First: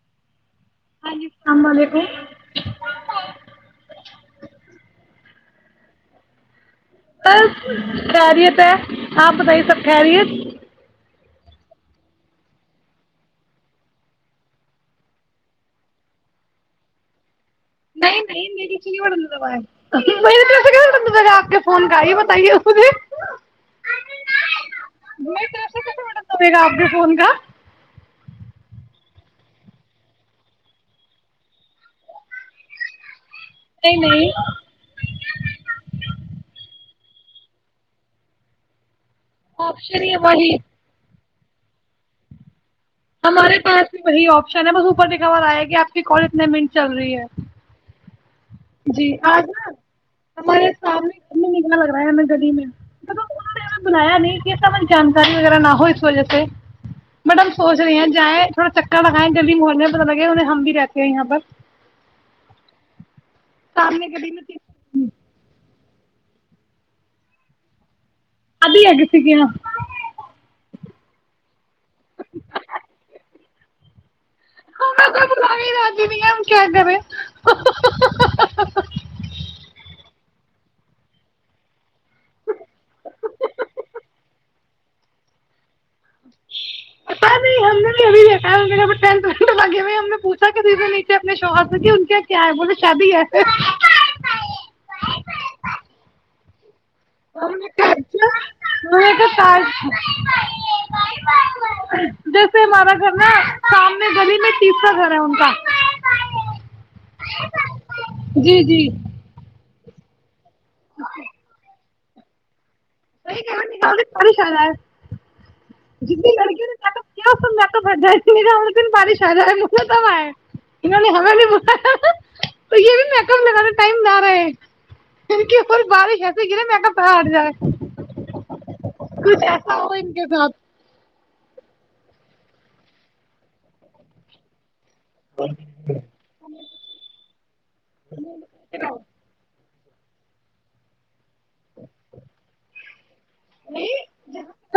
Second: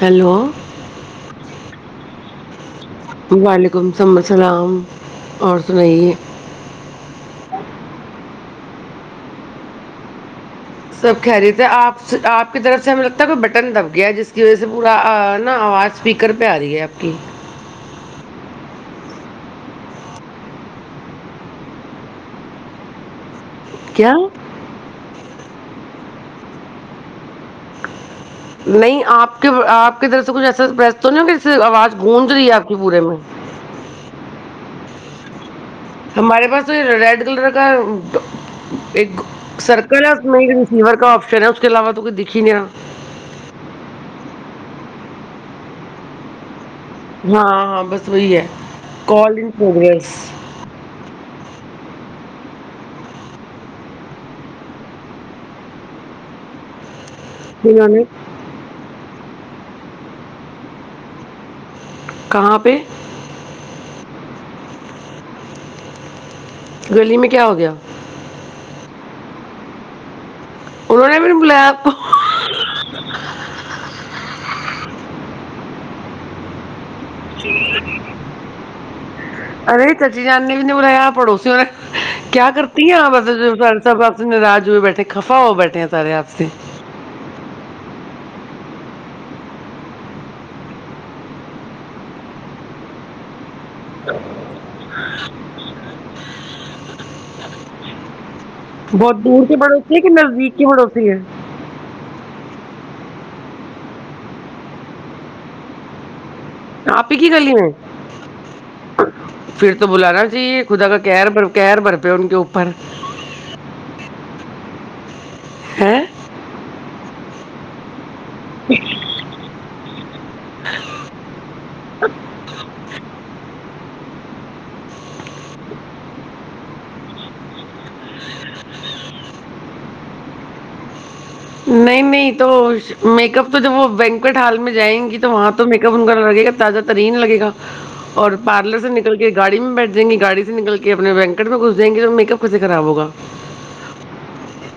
hello تالق نام ب کو وعلیکم س السلام اور سنئیے ب خیریت ہے آپ بتائیے سب خیریت سب کہہ رہی تھے آپ سے آپ کی طرف سے ہمیں لگتا ہے کوئی بٹن دب گیا ہے جس کی وجہ سے پورا نا آواز اسپیکر پہ آ رہی ہے آپ کی نہیں نہیں م نہیںٹتا تھا تھا آپ کے فون کا ہی بتائیے مجھے کیا سے کتنے منے گا آپنے فون کا نہیں آپ کے آپ کی طرف سے کچھ ایسا بس تو نہیں سے آواز گونج رہی ہے آپ کی پورے میں نہیں نہیں ہمارے پاس تو یہ ریڈ کلر کا ایک آپشن سرکل ہی وہی نہیں سور کا پھرا اس کے علاوہ تو کوئی دکھ ہی نہیں رہا ہمارے پاس وہی آپشن ہے بس اوپر ن کھار آئے گی آپ کی کال اتنے منٹ چل رہی ہے ہاں ہاں بس وہی ہے جی کال آج ان نا پروگریس ہمارے سامنے نکنا لگ رہا ہے گلی میں مل ان نے بلایا نہیں کہ س م جانکاری وغیرہ نہ ہو اس وجہ سے میڈم سوچ جنہوں رہی نے ہیں جائےیں تھوڑا چکر لگیں جلدی محولل میں پتا لگے انہیں ہم بھی رہتے ہیں یہاں پر کہاں پہ سامنے گی میں گلی میں کیا ہو گیا ابھی اگ س کیایا انہوں نے بھی نہیں بلایا آپ راجی بھی ہے کیا کرے ارے چچی جان نے بلایا پڑوسیوں نے کیا کرتی ہیں مطابب سے ناراج ہوئے بیٹھے خفا ہو بیٹھے سارے آپ سے نہیں ہم نہیں ابھی یرے لگے ہو ہم نے پوچا کہ تے نیچے اپنے شوہا سے کی ان کے کیا ہے بولے شادی ہے تو اور کر وہ بہت تو دور کا کے پڑوسی ہے کہ نزدیک کی پڑوسی ہے جیسے ہمارا نا سامنے گلی میں ٹیسر گھر ہے ان کا آپ ہی کی گلی میں جی جی پھر تو بلاانا جی یہ خدا کار بر پھر ان کے ہے جنی لڑکیوں نے کیا سننا تو ب شہوں نے ہمیں بھی تو یہ بھییکگا ٹم نہ رہے بارش ایسے گرے میں پ ہٹ جا ج کچھ ایسا ہوا ان کے ساتھ نہیں نہیں تو میک اپ تو جب وہ وینکٹ ہال میں جائیں گی تو وہاں تو میک اپ ان کا لگے گا تازہ ترین لگےا اور پارلر سے نکل کے گاڑی میں بیٹھ جیں گی گاڑی سے نکل کے اپنے وینکٹ میں گھس جیں گے تو میک اپپ کیس خراب ہوا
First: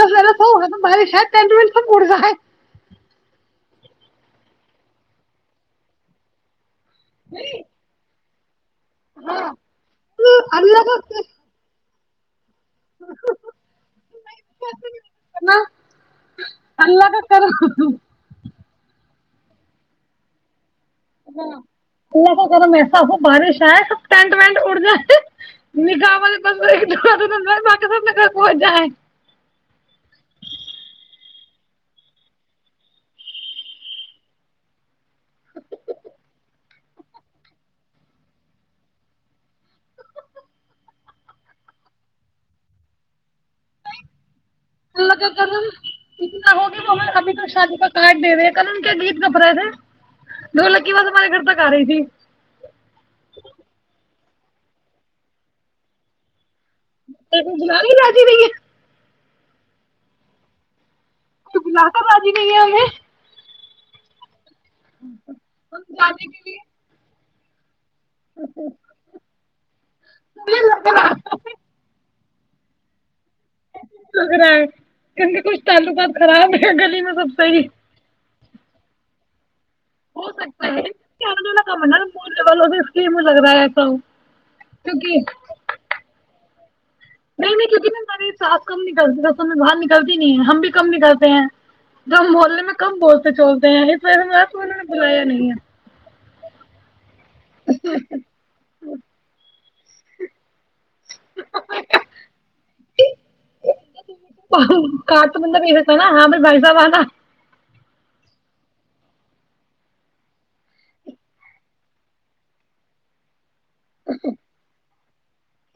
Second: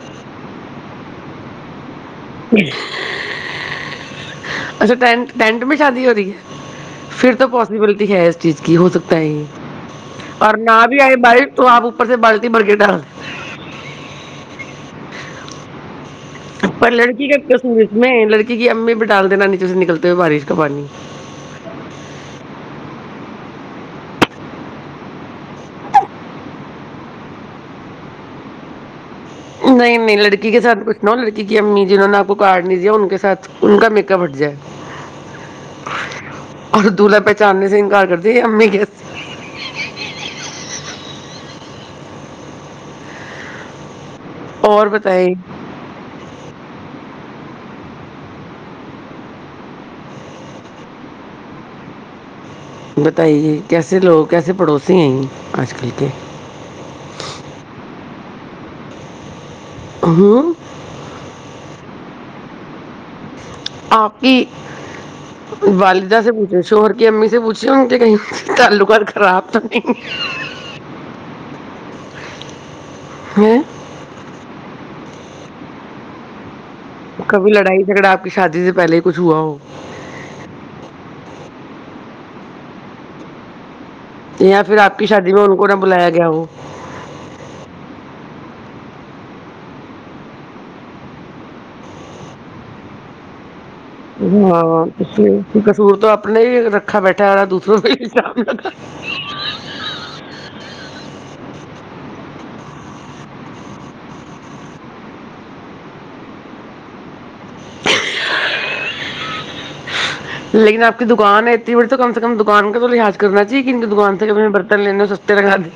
ا س گ ب شاید اڑنا ہے اچھا ٹٹ ٹینٹ میں شادی ہو رہی ہے پھر تو پوسیبلٹی ہے چیز کی ہو سکتا ہے یہ ہاں اور اللہ نہ کا بھی آئے بائک تو آپ سے بالک مرکیٹا کرنا [unintelligible] پر اللہ لڑکی کا کرم کس اس میں لڑکی کی امی بڑی ڈال د نانی چے نکلتے ہوئے بارش کا پانی ہ الس کرا میںس بارش ہے ینٹ وینٹ اڑ ج ہے م گا م ب د بق سب میں گھر پہچ جا ہے نہیں نہیں لڑکی کے ساتھ کچھ نہ ہو لڑکی کی امی جنوں نے آپ کو کاڈ نہیں دیا ان کے ساتھ ان کا میک ہٹ جائے اور دولہا پہچاننے سے انکار کرتی امی کے اور اللہ کہ بتائیں اتنا ہوگی وہ ابھی تک شادی کاٹ دے رہے ن ان کیا نید کپ رہے تھے دو لک کی بات ہمارے گھر تک آ رہی تھی بتائیے کیسے لوگ کیسے پڑوسی ہیں آج کل کے ب تو جل ہی لاجی رہی ہے ہاں کچ بلا کر راازی نہیں ہے ہمیں آپی ہم والدہ جانے سے کے لیے پوچھو شوہر کی امی ج بوھ ہں کہیں چالو کر خراب تو نہیں لگ رہا ہیں م رہا ہے کے کوچ تلو بعات خراب ہے گلی میں سب کبھی صحیح لڑائی جھگڑا پ کی شادی سے پہلے ہی کچھ ہوا ہو ہو سکتا ہے کیا کام اسکیم لگتا ہےس یا پھر آق ہی شاد میں انن کوا بلایا جاؤ نہیں نہیں کیونکہ نہیں ہماری ساس کم نکلتی رسوں میں باہر نکلتی نہیں ہم بھی کم نکلتے ہیں دم بولنے میں کم بولتے چ ہاں کشور تو اپنے ہی رکھا بیٹھا والا دوسروں کو شام ک تو بند پ ستا نا ہاں پر با با لیکن آپ کی دکان ہے اتنی بڑی تو کم سے کم دکان کا تو لحاظ کرنا جین کی دکان سے میں برن لنے ہو تیر خای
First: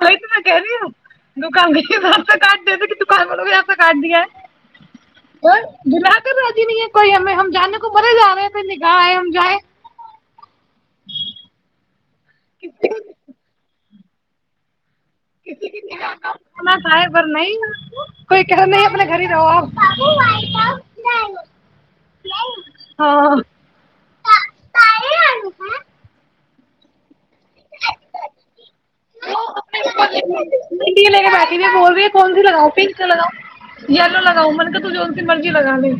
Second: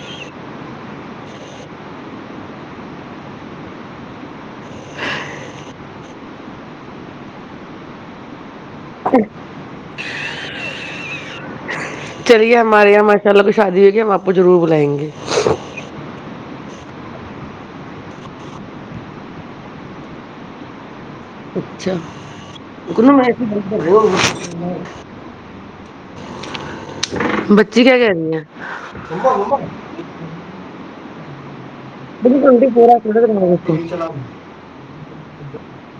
وہی تو میں کہہ رہی ہوں دکانسا کاٹ د تھ کہ دکان والوں بھی آسا کاٹ دیا اور دم باتی نہیں ہے کوئی ہمیں ہم جانے کو مرے جا رہے ہیں ن گا ہے جوائے چلییا کسی کو ماریا ماشاءلہ کچھ شادی ہو کیی ہم آپ کو رور بلائیں گے پر نہیں کوئی کہ نہیں اپنے گھر ہی رہو آپ اچھا کو میں ای کر رہ بچی کیا کہ آنی ہے [unintelligible] [unintelligible] یہ بول رہی کون بالکل سی ٹوینٹی لگاؤ فور پنک آور سے کھلا لگاؤ رہے اس کو یلو لگاؤ من کہ ت جو سی مرضی لگا ل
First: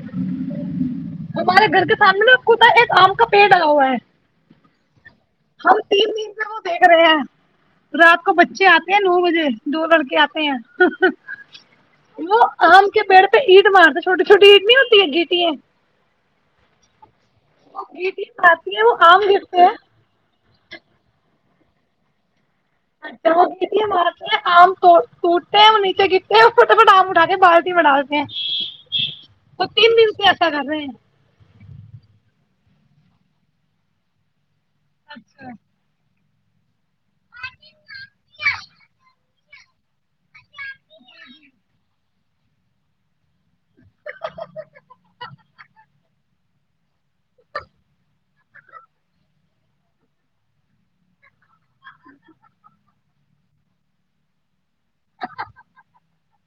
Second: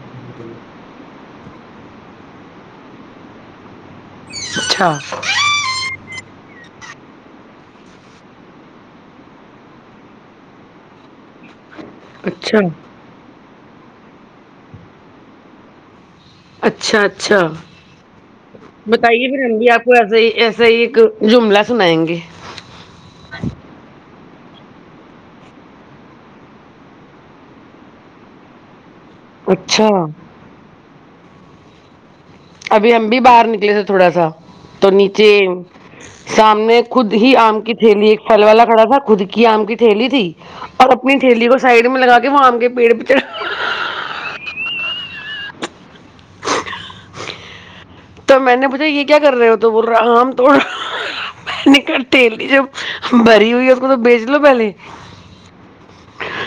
ہمارے گھر کے سامنے آپ خ ایک آم کا پیڑ آگا ہوا ہے اچھا ہاں تین دن میں وہ دیکھ رہے ہیں رات کو بچے آتے ہیں نو بجے دو لڑکے آتے ہیں وہ اچھا آم کے پڑ پ اٹ مار د چھوٹی چوٹی اٹ نہیں ہوتی اگٹی ہے اچھا اچھ اچھا وہ گیٹیں مارتی ہیں وہ آم بتائیے پ گرتے رمبی ہیں آپ کو ایسا ہی ایسا ہی ایک جملہ سنائیں گے [unintelligible] آم ٹوٹتے ہیں نیچے گٹے فٹافٹ آم اٹا کے بالٹی مٹا د ہیں تو اچھا تین دن سے ایسا کر رہے ہیں ابھی ہم بھی باہر نکلے تھے تھوڑا سا تو نیچے اچھا سام میں خود ہی آم کی تھیلی ایک پھل والا کڑا تھا خود کی کیا آم کی ٹھیلی تھی اور اپنی ٹھیلی کو سائڈ میں لگا کے مام گ پیڑ پچڑ تو میں نے پوچھا یہ کیا کر رہے ہو تو بول رہا آم توڑا میں نے تیلی جب بھری ہوئی ہے اس کو تو بیچ لو پہلے [unintelligible]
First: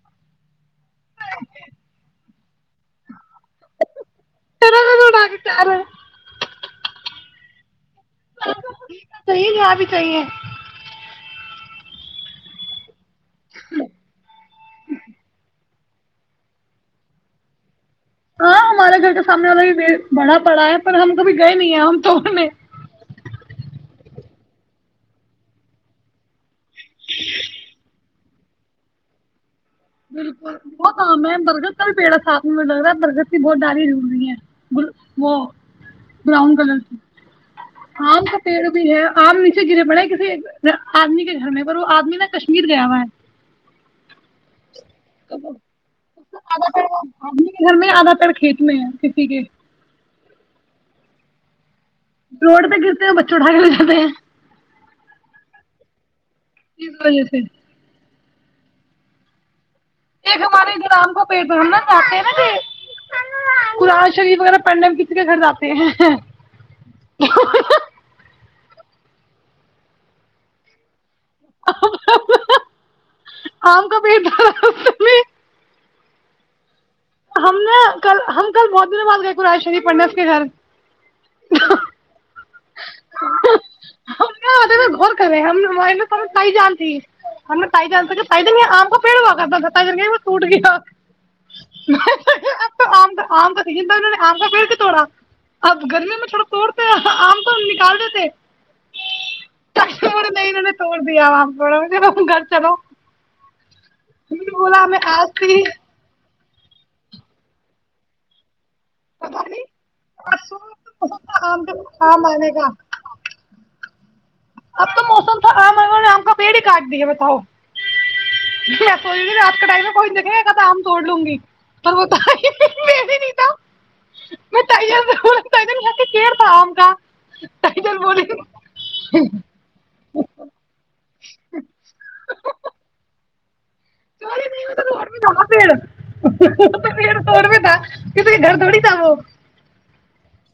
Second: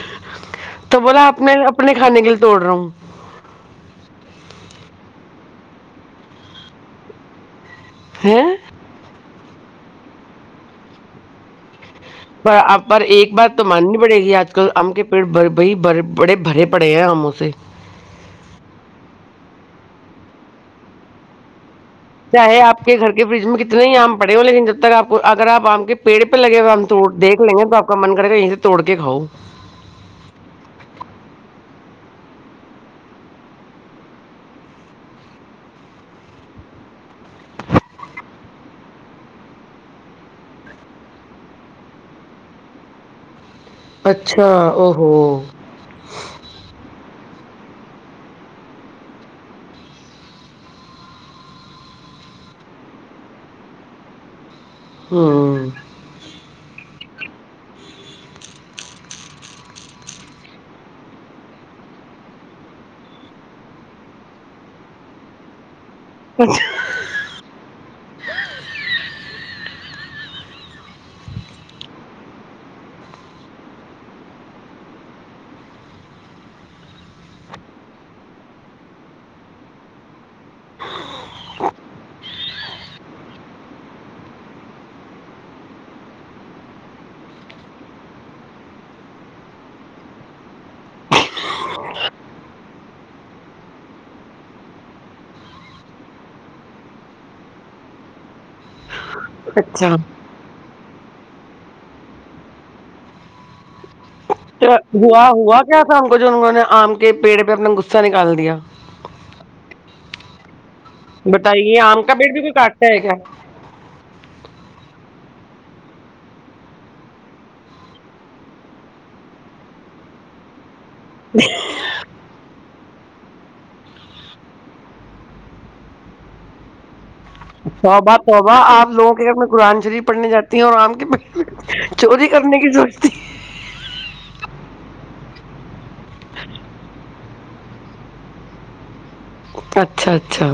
تو بولا اپنے اپنے کھانے کے لیے توڑ رہا ہوں [unintelligible] ہ صحیے کہ یہاں بھی صاہیے پر آپ پر ایک بات تو ماننی پڑے گی آج کل آم کے پیڑ بر بائی بڑے بڑے بھرے پڑے ہیں ہم اسے ہاں ہمارے گھر کا سامنے والا بڑا پڑا ہے پر ہم کبھی گئے نہیں ہیں ہم توڑنے چاہے آپ کے گھر کے برج میں کتنے ہی آم پڑے ہو لیکن جب تک آپ کو اگر آپ آم کے پیڑ پہ لگے ہوا ہم توڑ دھ لیں گے تو آ کا من کیں توڑ کے کاؤ بالکل بہت آم ہے برگت کا بھی پیڑا ساتھ میں مجے لگ رہا ہے برگت کی بہت ڈالی ڈ رہی ہے وہ براؤن کلر کی آم کا پیڑ بھی ہے آم نیچے گرے پڑے کسی آدمی کے گھر میں پر وہ آدمی نا کشمیر گیا ہوا ہے اچھا اوکے ا آدمی کے گھر میں زیادہ تر کھیت میں ہے کسی کے روڈ ت گرتے ہیں بچے اٹھا کے لے جتے ہیں ہوں ج کال تھ ایک ہمارے رام کو پ ہم نا جاتے ہیں نا کہ قرآن شریف وغیرہ پڑھنے میں کسی کے گھر جاتے ہیں اچھا آم کا پیٹ ڈ ہم نے کل ہم کل بہت دنوں بات گئے قرآ شریف پڑنے اس کے گھر کرے نےائی جان تھی ہم نے جانم کا پڑ ہوا کر وٹ گیا کاوں نے آم کا پڑ بھی توڑا اب گرمی میں تھوڑا توڑتے کوم نکال دیتے چ اچھا نہیں انہوں نے توڑ دیا وا بڑا میں رہوں گا چلو میں نے بولا ہمیں ہوا آج ہوا تھی کیا سام کو جو نے آم کے پیڑ پہ اپنا گغصا نکال دیا پت نہیںسو بتائیے آم کا پیٹ بھی کوئی کاٹتا ہے کیا اب تو موسم تھا آم لوں نے آم کا پیڑ ہی کاٹ دیا ہے بتاؤ جیو رات کے ٹائم میں کوئی دیکے آم چھوڑ لوں گی پر بت م نہیں تھا میں ٹٹ کیر تھا کا ٹائیجن صوبہ بولی صوب آپ لوگوں کے گرانجری پڑھنے جاتی ہے اور رام کے چوری کرنے کی رورتی پڑ پڑ سڑ تھاے گھر تھڑی تھا وہ اچھا اچھا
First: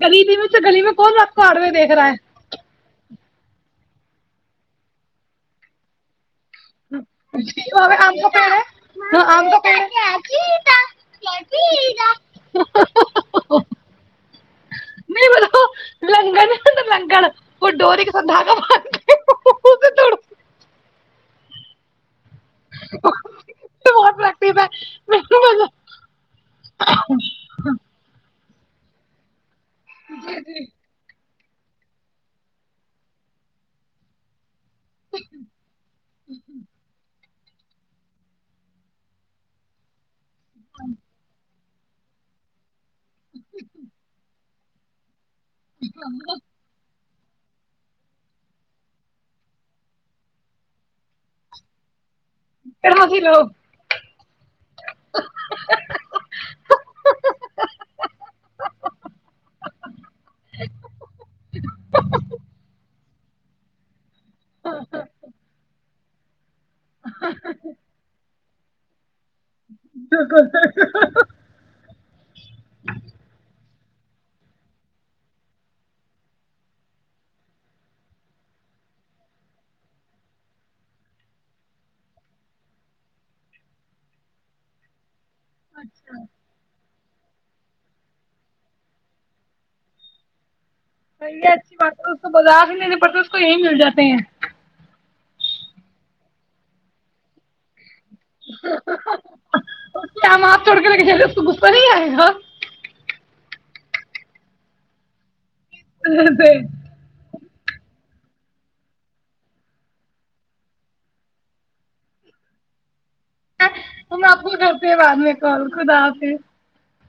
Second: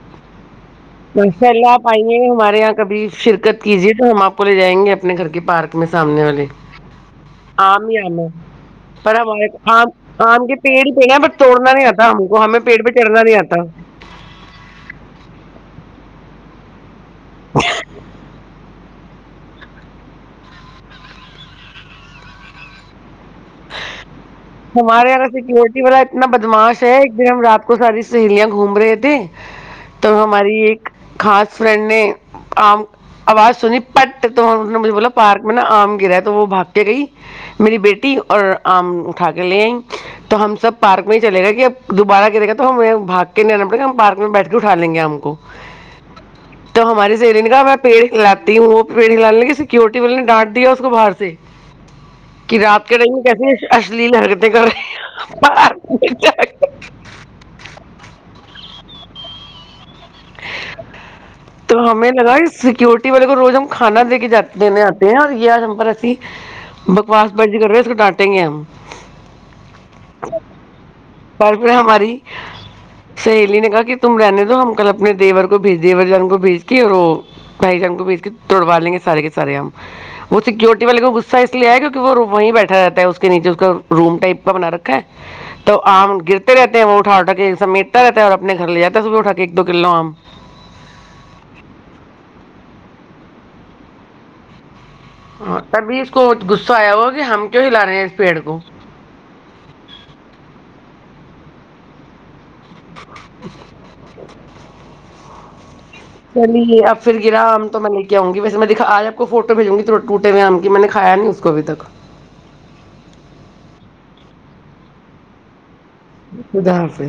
گلی میں سے گلی میں کون آپ کو ماشاء اللہ آڑوے آپ دیکھ رہا آئے ہے ہمارے یہاں کبھی شرکت کیجیے تو ہم آپ کو لے جائیں گے اپنے گھر کے پارک میں سامنے والے آم اور ہی آم ہے کا پیڑ پر ہاں ہمارے کا پیڑ ہے آم آم کے پیڑ ہی پہ ن ب توڑنا نہیں آتا ہم کو ہمیں پیڑ پہ چڑھنا نہیں آتا نہیں بولو [inaudible] لنگن وہ ڈوور کےسند گ [inaudible] ہمارے یہاںا بالکل سیکورٹی والا اتنا بدماش ہے ایک دن ہم رات کو ساری سہیلیاں گومرے تھ تو ہماری ایک خاص فرنڈ نے آام آواز سنی پٹ تو مھ بولا پارک میں ن آم گر ہے تو وہ بھاگ کے گئی میری بیٹی اور تھگلیں تو ہم سب پارک میں ہی چلے گا کہ اب دوبارہ گرے گا تو ہمیں بھاگ کےنے آنا پڑےا ہم پارک میں بیٹھ کے اٹھ لیں گے ہم کو [inaudible] ری کہا میں پیڑ ہاتی ہوں وہ پیڑ ہلانے لگی سکورٹی والے نے ڈانٹ دیا اس کو باہر سے کہ رات کے نم میں کیسے لی لگتے کرے تو ہمیں لگا سیکورٹی والے کو روز ہم کھانا دیکے جات دنے آتے ہیں اور یا جم پرر بکواس برضی کر رہے تھ اس ڈانٹیں گے ہم پر پھر ہماری سہیلی نے کہا کہ تم رہنے تو ہم کل اپنے دیور کو بھیج دیور جان کو بھیج کے اور وہ بھائی جان کو بھیج کے توڑوا لیں گے سارے سے ہم وہ سکورٹی والے کو گغصہ اس لیے آئے کی کہ وہ وہیں بیٹھا رہتا ہے اس کے نیچے اس کا روم ٹائپ کا بنا رکھا ہے تو اچھا آم گرتے رہتے وہ اٹھاٹا کے سمیٹتا اور اپنے گھر ل جاتا توب بھی اٹھا کے ایک دو کلو آم بی اچھی بات ہے اس کو بازار سے نہیں پڑتے اس کو یہی مل جاتے ہیں تبھی اس کو غصہ آیا ہوا کہ ہم کی ہی رہے ہیں اس پیڑ کو اس کے آم آپ چھوڑ کے ج تو گپر ہی آئے گا [inaudible] چلیے اب پھر گرام تو میں نہیں کیا آؤ گی ویسے میں دکھا آج آپ کو فوٹو بھیجوں گی ٹوٹے ہوئے آم کی میں نے کایا نہیں اس کو ابھی تک تو آپ کو کرھرتے بعد میں کر ادر سے